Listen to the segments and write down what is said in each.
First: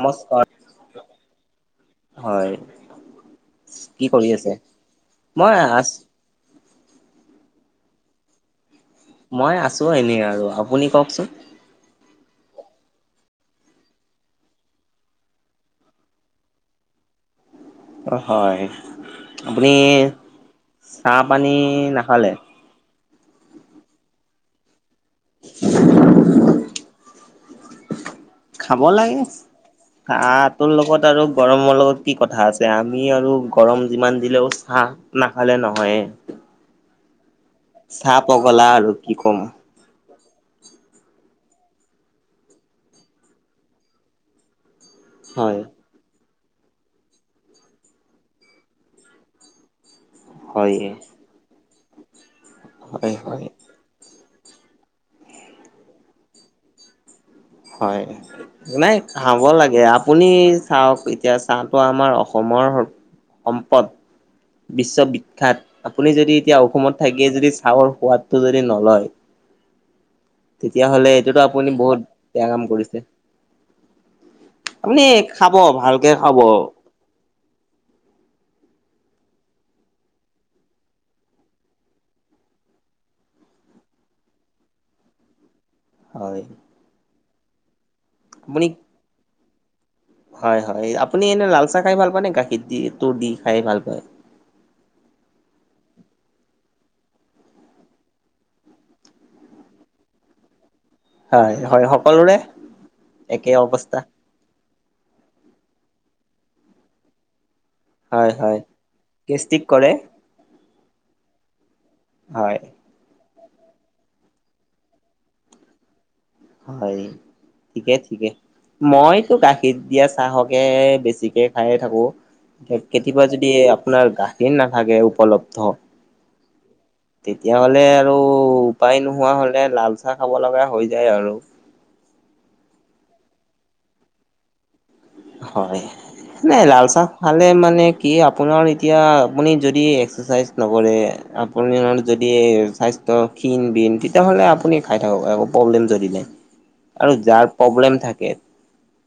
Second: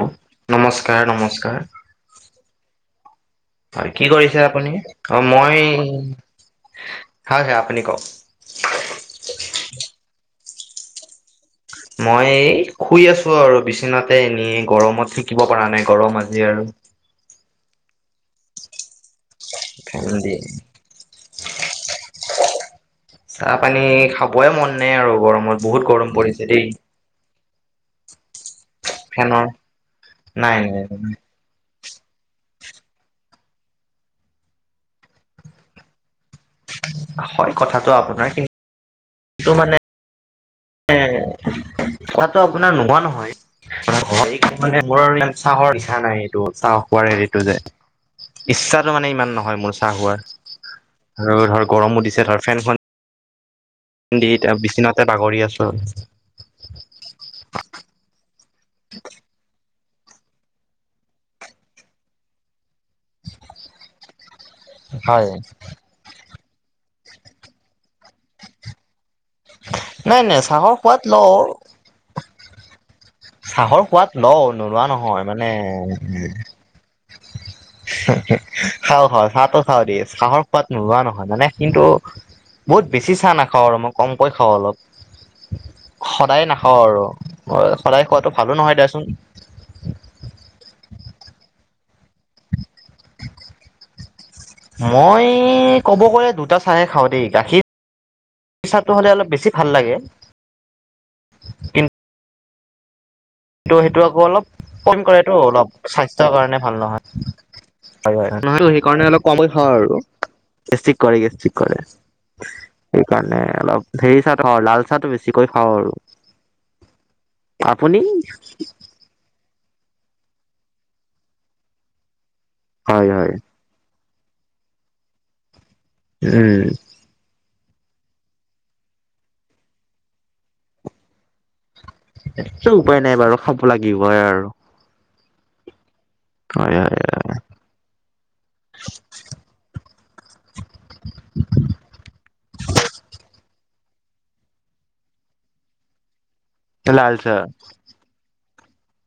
নমস্কাৰ নমস্কাৰ, নমস্কাৰ। হয় হয় কি কৰি কৰিছে আছে আপুনি? অ মই, হয় হে আপুনি কওক। মই আছো এনেই আৰু আপুনি কওকচোন। মই এই শুই আছো আৰু বিচনাতে। এনেই গৰমত থাকিব পৰা নাই। গৰম আজি আৰু অ, হয় আপুনি ফেন দি চাহ-পানী নাখালে? চাহ-পানী খাবই মন নাই আৰু গৰমত বহুত গৰম পৰিছে দেই। খাব লাগে। ফেনৰ নাই চাহটোৰ নাই লগত আৰু গৰমৰ লগত কি কথা আছে? আমি আৰু গৰম যিমান দিলেও চাহ নাখালে নহয়ে। হয় কথা চাহ পগলা আৰু কি ক'ম। মানে এ কোৱাটো আপোনাৰ নোহোৱা নহয়। মানে মই মানে বৰ [unintelligible] হয় চাহৰ [unintelligible] নাই এইটো চাহ খোৱাৰ হেৰিটো যে ইচ্ছাটো মানে ইমান নহয় মোৰ চা চাহ হোৱা হয়ে আৰু ধৰ গৰমো দিছে ধৰ ফেনখন। হয় হয়। দি এতিয়া বিচনাতে বাগৰি আছো আৰু। হয়। নাই খাব লাগে আপুনি চাওক এতিয়া চাহটো আমাৰ অসমৰ সম্পত। হয় বিশ্ববিখ্যাত আপুনি যদি এতিয়া অসমত থাকিয়ে যদি চাহৰ সোৱাদটো যদি নলয়। নাই নাই চাহৰ তেতিয়া সোৱাদ হ'লে লওঁ এটোতো আপুনি বহুত বেয়া কাম কৰিছে। চাহৰ সোৱাদ ল নোলোৱা আপুনি নহয় মানে খাব ভালকে খাব খাওঁ খাওঁ চাহো চাও দেই চাহৰ সোৱাদ নোযোৱা নহয় মানে কিন্তু বহুত বেছি চাহ নাখাওঁ আৰু মই কমকৈ খাওঁ অলপ। [inaudible] সদায় নাখাওঁ আৰু সদায় খোৱাতটো ভালো আপুনি নহয় দে চোন। হয় হয় আপুনি এনে লালচাহ খাই ভাল পায় নে গাখীৰ দি তোৰ দি খাই ভাল পায়। মই ক'ব গ'লে দুটা চাহে খাওঁ দেই। গাখীৰ পিচাটো হ'লে অলপ বেছি ভাল লাগে। হয় হয় সকলোৰে একে ত' অৱস্থা সেইটো আকৌ অলপ কন কৰে ত অলপ স্বাস্থ্যৰ কাৰণে ভাল নহয়। হয় হয় নহয়টো সেইকাৰণে অলপ কম গেষ্টিক খাওঁ আৰু কৰে গেষ্ট্ৰিক কৰে গেষ্ট্ৰিক কৰে। হয়। সেইকাৰণে অলপ হেৰি চাহ হয় লাল চাহটো বেছিকৈ খাওঁ আৰু। হয় ঠিকে আপুনি ঠিকে মইতো গাখীৰ দিয়া চাহকে বেছিকে খাই থাকো। হয় কেতিয়াবা হয় যদি আপোনাৰ গা- এ নাথাকে উপলব্ধ। উম। তেতিয়া হ'লে আৰু উপায় নোহোৱা হলে লাল চাহ খাব লগা হৈ যায় আৰু। এটো উপায় নাই বাৰু খাব লাগিব হয় আৰু। হয় নাই হয় লাল হয় চা ভালে মানে কি আপোনাৰ এতিয়া আপুনি যদি এক্সাৰচাইজ নকৰে। আপুনি যদি স্বাস্থ্য ক্ষীণ বিণ তেতিয়া হ'লে আপুনি খাই থাকক একৌ প্ৰব্লেম যদি নাই। আৰু লাল চাহ যাৰ প্ৰব্লেম থাকে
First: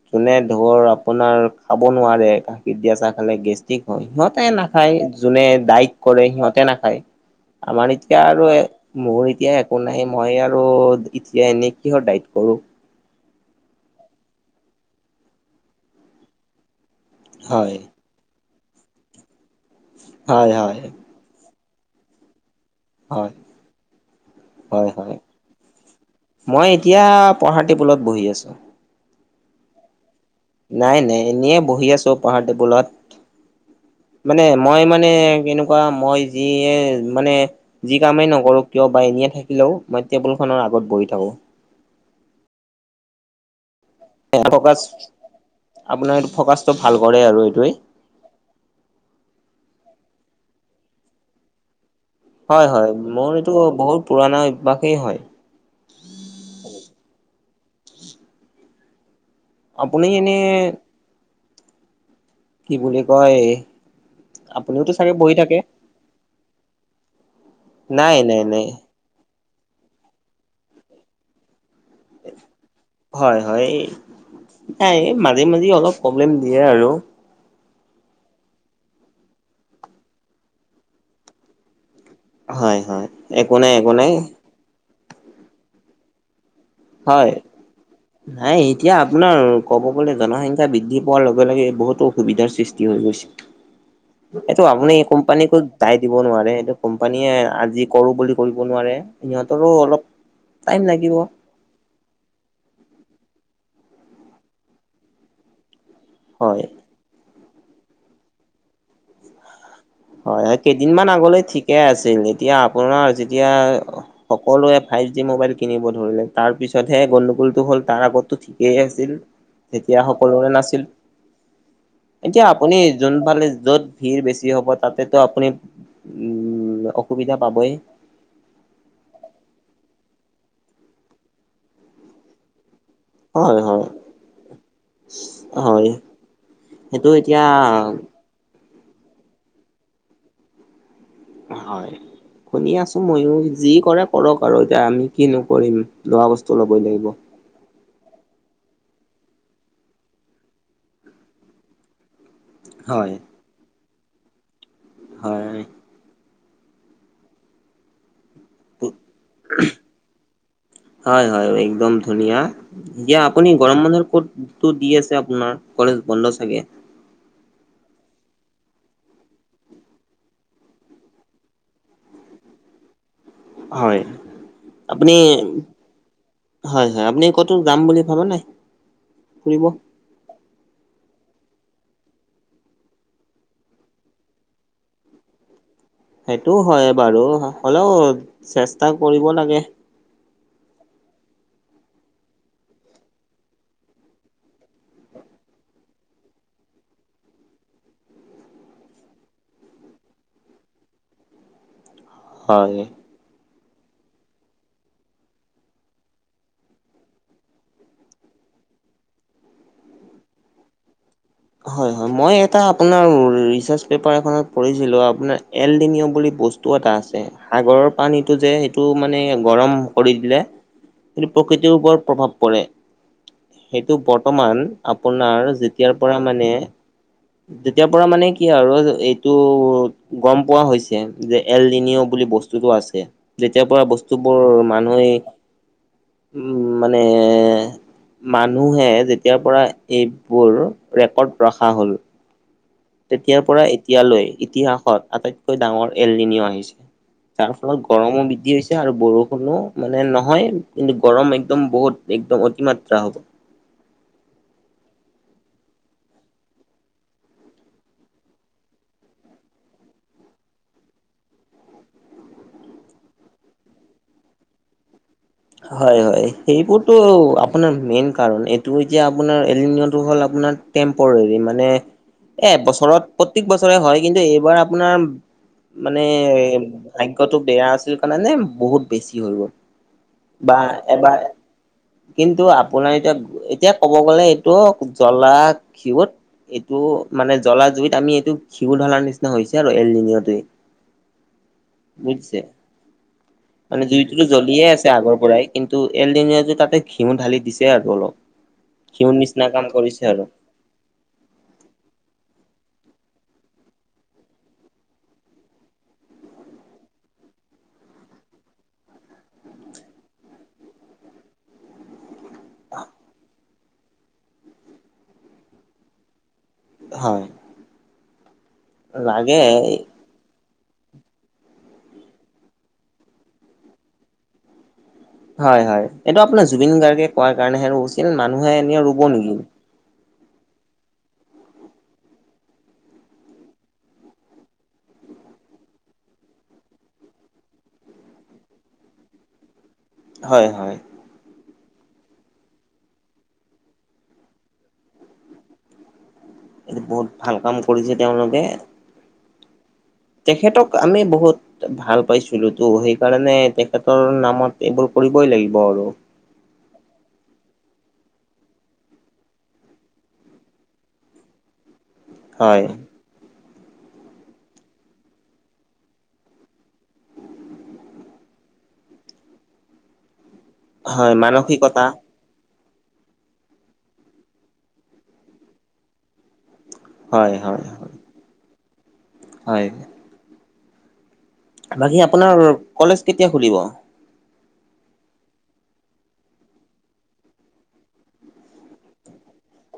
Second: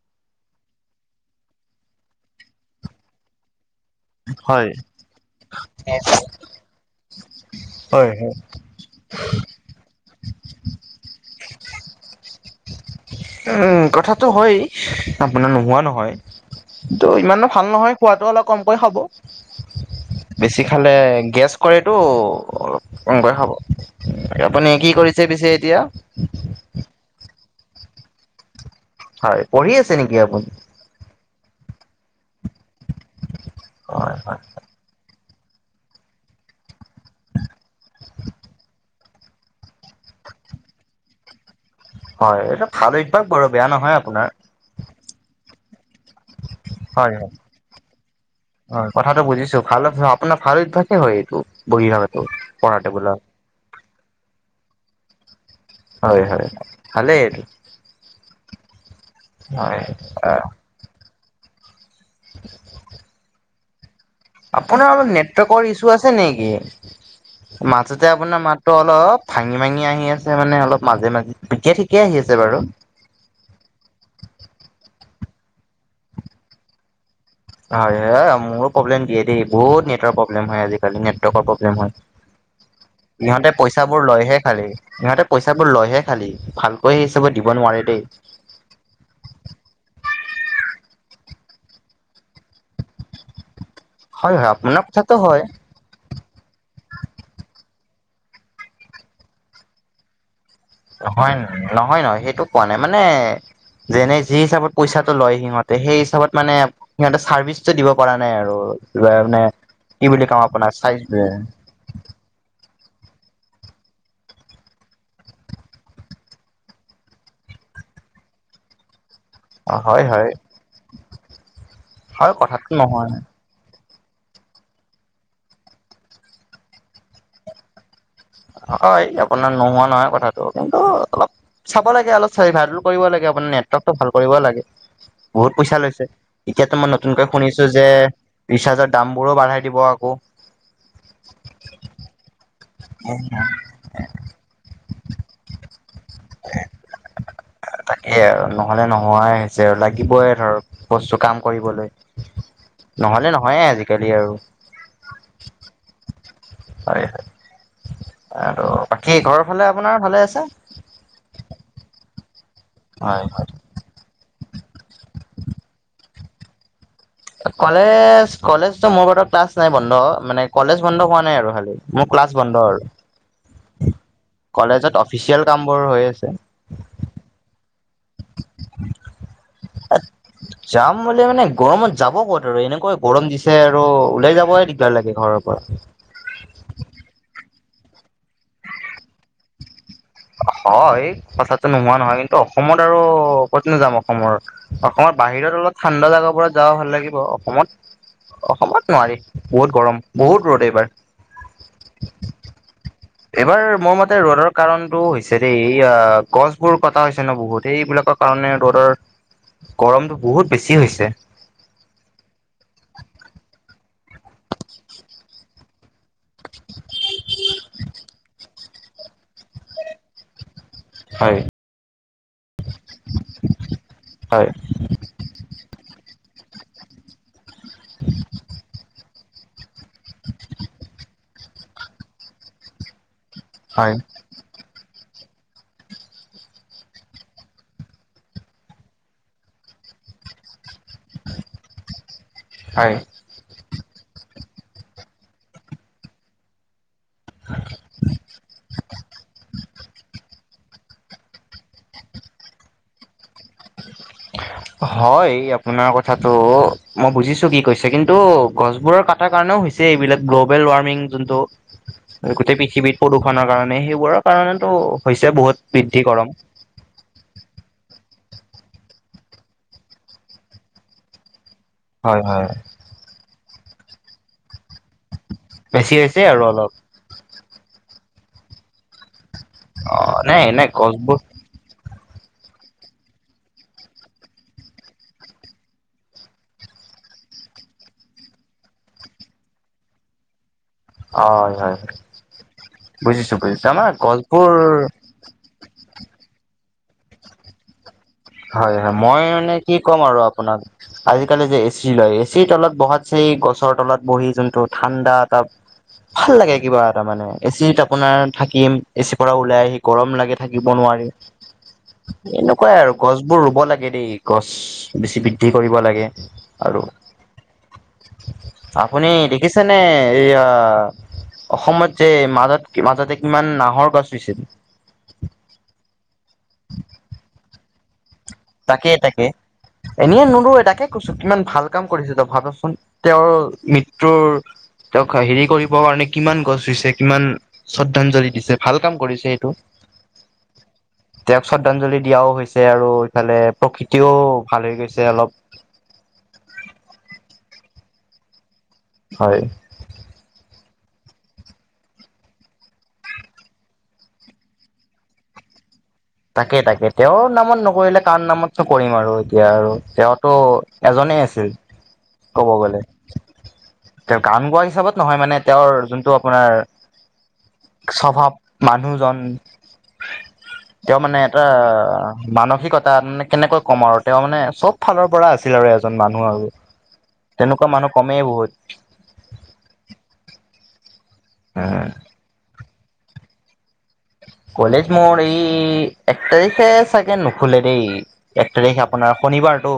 যোনে ধৰ আপোনাৰ খাব নোৱাৰে গাখীৰ দিয়া চাহ খালে গেষ্ট- হয় সিহঁতে হয় নাখায় যোনে ডাইট কৰে সিহঁতে নাখায়। আমাৰ হয় এতিয়া হয় আৰু মোৰ এতিয়াই কোন নাই মই আৰু এতিয়া এনেই কিহৰ ডাইট কৰোঁ। উম কথাটো হয়, আপোনাৰ নোহোৱা নহয়। ত' ইমানো ভাল হয়, নহয় খোৱাটো অলপ কমকৈ খাব। হয়, বেছি হয়, খালে গেছ কৰেটো কমকৈ হয়, খাব আপুনি হয়, কি হয়। কৰিছে পিছে এতিয়া মই এতিয়া পহাতি পোলত বহি আছোঁ। হয় পঢ়ি আছে নেকি আপুনি? নাই নাই এনে বহি আছো পঢ়াৰ টেবুলত, হয় হয় মানে মই মানে কেনেকুৱা মই যিয়ে মানে যি কামেই নকৰো কিয় বা এনেয়েই থাকিলেও মই টেবুলখনৰ আগত বহি থাকোঁ। হয় এইটো ভাল অভ্যাস বাৰু বেয়া নহয়। আপোনাৰ [unintelligible] আপোনাৰ এই ফকাচটো ভাল হয় কৰে হয় আৰু এইটোৱে হয় কথাটো বুজিছো ভাল অভ্যাস আপোনাৰ অভ্যাসে হয় এইটো। বহি আগতো হয় হয় মোৰ এইটো বহুত পুৰণা অভ্যাসেই হয়। হয় হয় ভালে এটো হয় আপুনি এনেই কি বুলি কয় আপুনিওতো আপোনাৰ অলপ চাগে বহি থাকে? নেটৱৰ্কৰ ইছ্যু আছে নেকি? মাজতে নাই আপোনাৰ নাই নাই মাতটো অলপ ভাঙি ভাঙি আহি আছে মানে অলপ মাজে মাজে পিকে ঠিকে আহি আছে বাৰু। হয় হয় এই নাই মাজে মাজে অলপ প্ৰব্লেম দিয়ে আৰু হয় হয় মোৰো প্ৰব্লেম দিয়ে দেই বহুত নেটৰ প্ৰব্লেম হয় আজিকালি নেটৱৰ্কৰ প্ৰব্লেম হয় হয় হয় ইহঁতেই একো নাই একো পইচাবোৰ নাই লয়হে খালি ইহঁতে পইচাবোৰ লৈহে খালি ভাল হয় নাইট এতিয়া আপোনাৰ ক'ব গ'লে জনসংখ্যা বৃদ্ধি পোৱাৰ লগে লগে বহুতো অসুবিধাৰ সৃষ্টি হৈ গৈছে হয় হয় এইটো আপোনাৰ আপনি এই কথাটো হয় কোম্পানীটোক দাই দিব নোৱাৰে সেইটো কোম্পানীয়ে আজি কৰো বুলি কৰিব নোৱাৰে সিহঁতৰো অলপ টাইম লাগিব নহয় নহয় নহয় সেইটো কোৱা নাই মানে যেনে যি হিচাপত পইচাটো লয় সিহঁতে সেই হিচাপত মানে হয় সিহঁতে চাৰ্ভিচটো দিব পৰা নাই আৰু কিবা মানে কি বুলি কাম হয় আপোনাৰ চাইজ কেইদিনমান বেৰে আগলৈ ঠিকে আছিল এতিয়া আপোনাৰ যেতিয়া সকলোৱে ফাইভ জি মোবাইল কিনিব ধৰিলে তাৰ পিছতহে গণ্ডগোলটো হ'ল তাৰ আগতো ঠিকেই আছিল তেতিয়া হয় হয় সকলোৰে নাছিল হয় এতিয়া কথাটো আপুনি নহয় যোনফালে যত ভিৰ বেছি হ'ব তাতেতো আপুনি উম অসুবিধা পাবই হয় আপোনাৰ নোহোৱা নহয় কথাটো কিন্তু অলপ চাব লাগে অলপ চাইবাৰো কৰিব লাগে আপোনাৰ হয় হয় নেটৱৰ্কটো ভাল কৰিব লাগে বহুত পইচা হয় লৈছে এতিয়াতো মই সেইটো নতুনকৈ এতিয়া শুনিছো যে ৰিচাৰ্জৰ দামবোৰো বঢ়াই দিব আকৌ হয় শুনি আছো ময়ো যি কৰে কৰক আৰু এতিয়া আমি কিনো কৰিম। লোৱা বস্তু ল'বই লাগিব। তাকেই আৰু নহলে নোহোৱাই হৈছে আৰু লাগিবই ধৰক বস্তু কাম কৰিবলৈ। হয় নহলে নহয়ে আজিকালি আৰু হয় হয় হয় আৰু বাকী ঘৰৰ ফালে আপোনাৰ ভালে আছে হয় হয় একদম ধুনীয়া দিয়া হয় হয় আপুনি গৰম বন্ধত ক'ত টো দিয়ে আছে আপোনাৰ কলেজ বন্ধ চাগে কলেজ কলেজতো মোৰ বাতত ক্লাছ নাই বন্ধ মানে কলেজ বন্ধ হোৱা নাই আৰু খালি মোৰ ক্লাছ বন্ধৰ হয় আপুনি। অফিচিয়েল কামবোৰ হৈ আছে। হয় হয় আপনি কতো যাম বুলি ভাব নাই? ফুৰিব [unintelligible] যাম বুলি মানে গৰমত যাব ক'ত আৰু এনেকুৱা গৰম দিছে আৰু ওলাই যাবই দিগ দাৰ লাগে ঘৰৰ পৰা। সেইটোও হয়ে বাৰু হ'লেও চেষ্টা কৰিব লাগে। হয় কথাটো নোহোৱা নহয় কিন্তু অসমত আৰু ক'তনো যাম অসমৰ। অসমত বাহিৰত অলপ ঠাণ্ডা জাগাবোৰত যাব ভাল লাগিব অসমত। অসমত নোৱাৰি বহুত গৰম বহুত ৰ'দ এইবাৰ। হয়। এইবাৰ মোৰ মতে ৰ'দৰ কাৰণতো হৈছে দেই এয়া গছবোৰ কটা হৈছে ন বহুতে এইবিলাকক। কাৰণে ৰ'দৰ গৰমটো বহুত বেছি হৈছে। হয় হয় মই এটা আপোনাৰ ৰিচাৰ্চ পেপাৰ এখনত পঢ়িছিলোঁ আপোনাৰ এল্ডিনীয়ম বুলি। বস্তু এটা আছে সাগৰৰ পানীটো যে সেইটো মানে গৰম কৰি দিলে। সেটো হয় প্ৰকৃতিৰ ওপৰত প্ৰভাৱ পৰে সেইটো হয় বৰ্তমান। আপোনাৰ, যেতিয়াৰ পৰা মানে, যেতিয়াৰ পৰা মানে, কি আৰু এই তো গম পোৱা হৈছে। যে, [unintelligible] বুলি বস্তুটো আছে। যেতিয়াৰ পৰা হয় বস্তুবোৰ মানুহে উম মানে। মানুহে যেতিয়াৰ পৰা এইবোৰ ৰেকৰ্ড ৰখা হল। হয়! তেতিয়াৰ, পৰা এতিয়ালৈ, ইতিহাসত আটাইতকৈ ডাঙৰ এল নিনো আহিছে। তাৰ ফলত, গৰমো বৃদ্ধি হৈছে আৰু! বৰষুণো মানে, নহয়। কিন্তু, গৰম একদম বহুত, একদম অতিমাত্ৰা হ'ব। [inaudible] হয়, আপোনাৰ কথাতো। মই বুজিছোঁ, কি কৈছে কিন্তু, গছবোৰৰ ক এটা কাৰণেও হৈছে, এইবিলাক। গ্ল'বেল ৱাৰ্মিং যোনটো। গোটেই পৃথিৱীত প্ৰদূষণৰ কাৰণে, সেইবোৰৰ কাৰণেতো হৈছে বহুত। বৃদ্ধি হয়, হয়। গৰম সেইবোৰ এইটো আপোনাৰ মেইন কাৰণ। এইটো যে, আপোনাৰ এল নিনোটো হ'ল, আপোনাৰ টেম্পৰেৰি। মানে হয় হয় এক বছৰত, প্ৰত্যেক বছৰে হয়। কিন্তু, এইবাৰ আপোনাৰ বেছি মানে, হৈছে আৰু অলপ ভাগ্যটো বেয়া আছিল কাৰণে, বহুত বেছি হৈ গ'ল। অ'! নাই বা নাই এবাৰ গছবোৰ কিন্তু, আপোনাৰ এতিয়া, এতিয়া ক'ব গ'লে, এইটো জ্বলা ঘিউত এইটো মানে, জ্বলা জুইত আমি, এইটো ঘিউ ঢলাৰ নিচিনা হৈছে আৰু [unintelligible] টোৱে। হয়, হয়! বুজিছোঁ, বুজিছোঁ। মানে আমাৰ জুইটোতো গছবোৰ জ্বলিয়ে আছে আগৰ পৰাই। কিন্তু, এল নিনোটো ঘিউ ঢালি দিছে আৰু অলপ। হয়, হয়। ঘিউৰ মই নিচিনা মানে, কাম কি ক'ম কৰিছে আৰু আপোনাক? আজিকালি যে, এচি লয়। এচিৰ তলত বহাত চে, গছৰ তলত বহি যোনটো ঠাণ্ডা এটা ভাল লাগে! কিবা এটা মানে। এচিত আপোনাৰ থাকিম, এচিৰ পৰা ওলাই আহি গৰম লাগে, থাকিব নোৱাৰে। [inaudible] এনেকুৱাই আৰু। গছবোৰ ৰোব লাগে দেই, গছ বেছি বৃদ্ধি কৰিব লাগে। আৰু হয়! আপুনি লাগে দেখিছেনে? এইয়া, অসমত যে মাজত, মাজতে কিমান নাহৰ গছ ৰোইছিল। হয়, হয়। এইটো আপোনাৰ জুবিন গাৰ্গে কোৱাৰ কাৰণেহে, ৰোইছিল। মানুহে এনেও ৰোব নেকি? এনেইে, নোৰোৱে। তাকে কৈছোঁ! কিমান ভাল কাম কৰিছে, ত' ভাবচোন! তেওঁৰ মৃত্যুৰ তেওঁক, হেৰি কৰিবৰ কাৰণে, কিমান গছ ৰোইছে, কিমান শ্ৰদ্ধাঞ্জলি দিছে, ভাল কাম কৰিছে এইটো! হয়, হয়। তেওঁক, শ্ৰদ্ধাঞ্জলি দিয়াও হৈছে আৰু। ইফালে, প্ৰকৃতিও ভাল হৈ গৈছে অলপ। এইটো বহুত ভাল কাম কৰিছে, তেওঁলোকে। হয়! তেখেতক, আমি বহুত ভাল পাইছিলোঁ তো। সেইকাৰণে, তেখেতৰ নামত এইবোৰ কৰিবই লাগিব আৰু। তাকেই, তাকেই। তেওঁৰ নামত নকৰিলে, কাৰ নামত ত' কৰিম আৰু। এতিয়া আৰু তেওঁতো, এজনে আছিল। [inaudible] ক'ব হয় গ'লে। তেওঁ গান গোৱা হিচাপত নহয়, মানে। তেওঁৰ, যোনটো আপোনাৰ স্বভাৱ, মানুহজন। তেওঁ হয় মানে, এটা মানসিকতা মানসিকতা মান, কেনেকৈ কম আৰু! তেওঁ মানে, চব ফালৰ পৰা আছিল আৰু এজন মানুহ আৰু। হয় হয় তেনেকুৱা মানুহ কমেই বহুত। হয়! উম বাকী আপোনাৰ, কলেজ কেতিয়া খুলিব? কলেজ মোৰ এই এক তাৰিখে চাগে নুখোলে দেই। এক তাৰিখ আপোনাৰ শনিবাৰ টো।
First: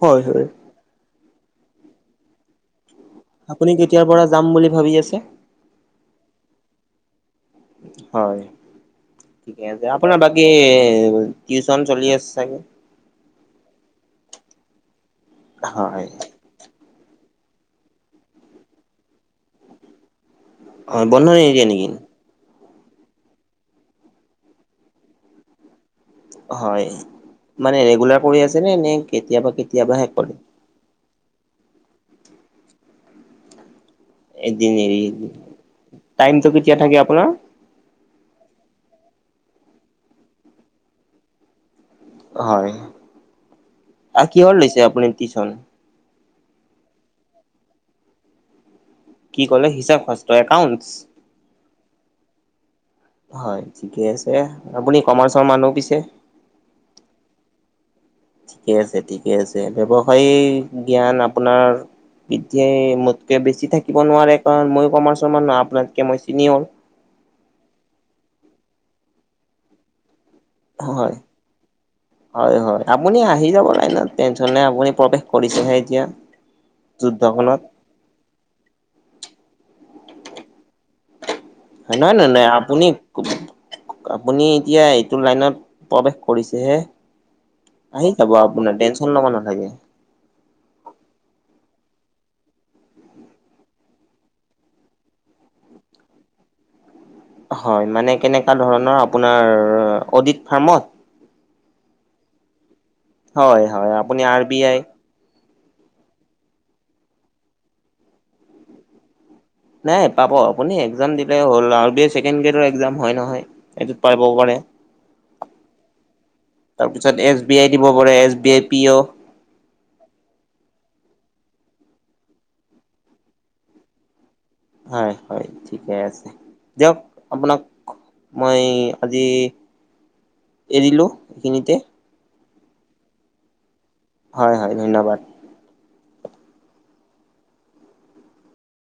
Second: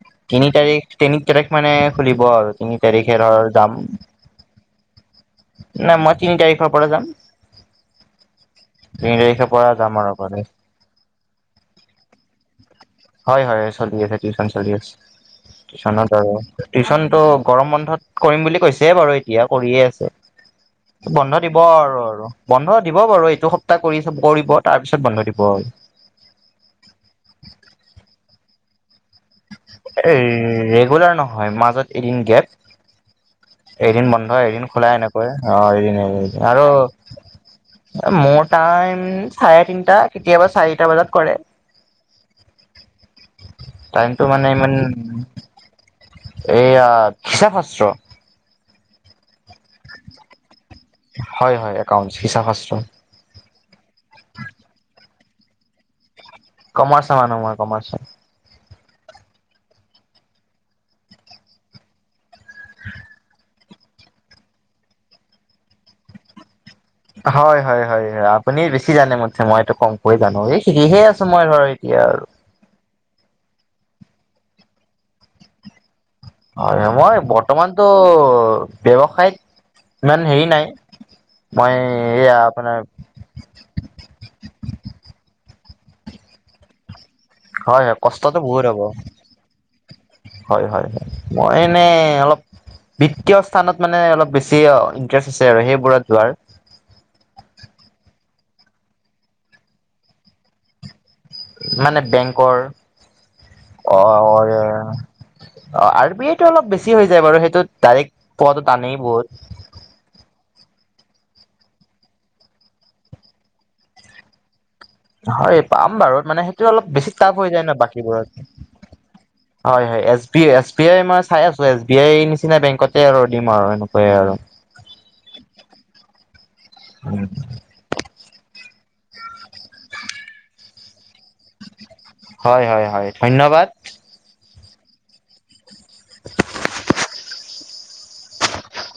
হয় হয় তিনি তাৰিখ, তিনি তাৰিখ মানে খুলিব আৰু। তিনি তাৰিখে, ধৰ আপুনি যাম। কেতিয়াৰ পৰা যাম বুলি ভাবি আছে মানে, মই তিনি তাৰিখৰ পৰা যাম। হয়। তিনি তাৰিখৰ পৰা যাম আৰু আপোনাৰ বাকী কলেজ টিউচন চলি আছে চাগে? হয়-হয়, চলি আছে টিউচন চলি আছে। হয় টিউচনত আৰু টিউচনটো গৰম বন্ধত কৰিম বুলি কৈছে বাৰু এতিয়া কৰিয়ে আছে। হয় বন্ধ দিব নিদিয়ে নেকি আৰু। বন্ধ দিব বাৰু এইটো সপ্তাহ কৰিব কৰিব তাৰ পিছত বন্ধ দিব আৰু। হয়, মানে ৰেগুলাৰ কৰি আছে নে? কেতিয়াবা কেতিয়াবাহে এ' কৰে ৰেগুলাৰ নহয়, মাজত এদিন গেপ এদিন বন্ধ। বন্ধ এদিন খোলা এনেকৈ। টাইমটো অ, কেতিয়া থাকে আপোনাৰ আৰু মোৰ টাইম চাৰে তিনটা কেতিয়াবা চাৰিটা বজাত কৰে। হয়। টাইমটো আৰু মানে কিহৰ ইমান লৈছে আপুনি টিউচন? এইয়া হিচাপ শাস্ত্ৰ। কি ক'লে হিচাব শাস্ত একাউণ্টছ? হয়-হয়, একাউণ্ট হিচাপ শাস্ত। হয় ঠিকে আছে। আপুনি কমাৰ্চৰ মানুহ পিছে? কমাৰ্চৰ মই কমাৰ্চৰ। ঠিকে আছে, ঠিকে আছে। ব্যৱসায়িক জ্ঞান আপোনাৰ এতিয়া মোতকে বেছি থাকিব নোৱাৰে কাৰণ মই কমাৰ্চৰ মানুহ আপোনাতকে মই চিনিয়ৰ। হয়-হয়-হয়-হয়। আপুনি বেছি জানে মোতকে মই এইটো কম কে জানো এই। সিকি হে আছো মই এতিয়া আৰু। হয়-হয় আপুনি আহি যাবাই টেনচন নাই আপুনি প্ৰৱেশ কৰিছেহে এতিয়া। হয় মই যুদ্ধখনত বৰ্তমানতো ব্যৱসায়ত ইমান হেৰি নাই। মই হয় নহয় নহয় এইয়া নহয় আপোনাৰ আপুনি আপুনি এতিয়া এইটো লাইনত প্ৰৱেশ কৰিছেহে। হয় হয় আহি যাব কষ্টটো আপোনাৰ টেনচন লব নালাগে। হয়-হয়-হয়। মই এনেই অলপ বিত্তীয় স্থানত মানে অলপ বেছি ইণ্টাৰেষ্ট আছে আৰু সেইবোৰত যোৱাৰ। হয়, মানে কেনেকুৱা ধৰণৰ আপোনাৰ অডিত ফাৰ্মত। মানে বেংকৰ হয় হয় অ, আপুনি আৰ বি আই অঁহ আৰু আৰ বি আই টো অলপ বেছি হৈ যায় বাৰু সেইটো ডাৰেক পোৱাতো টানেই বহুত। নাই পাব আপুনি একজাম দিলে হ'ল আৰ বি আই ছেকেণ্ড গ্ৰেডৰ একজাম হয় নহয়। এইটোত পাবও পাৰে। হয়, পাম বাৰু মানে সেইটো অলপ বেছি তাৰপিছত এছ টাফ হৈ বি যায় আই ন দিব পাৰে বাকীবোৰত এছ কে। বি আই পি অ' হয়-হয় S B S B I মই চাই আছো এছ বি আই নিচিনা বেংকতে আৰু দিম আৰু এনেকুৱে আৰু। হয়-হয় ঠিকে আছে, দিয়ক আপোনাক মই আজি এৰিলো এইখিনিতে। হয়-হয়-হয় ধন্যবাদ। হয়-হয় ধন্যবাদ।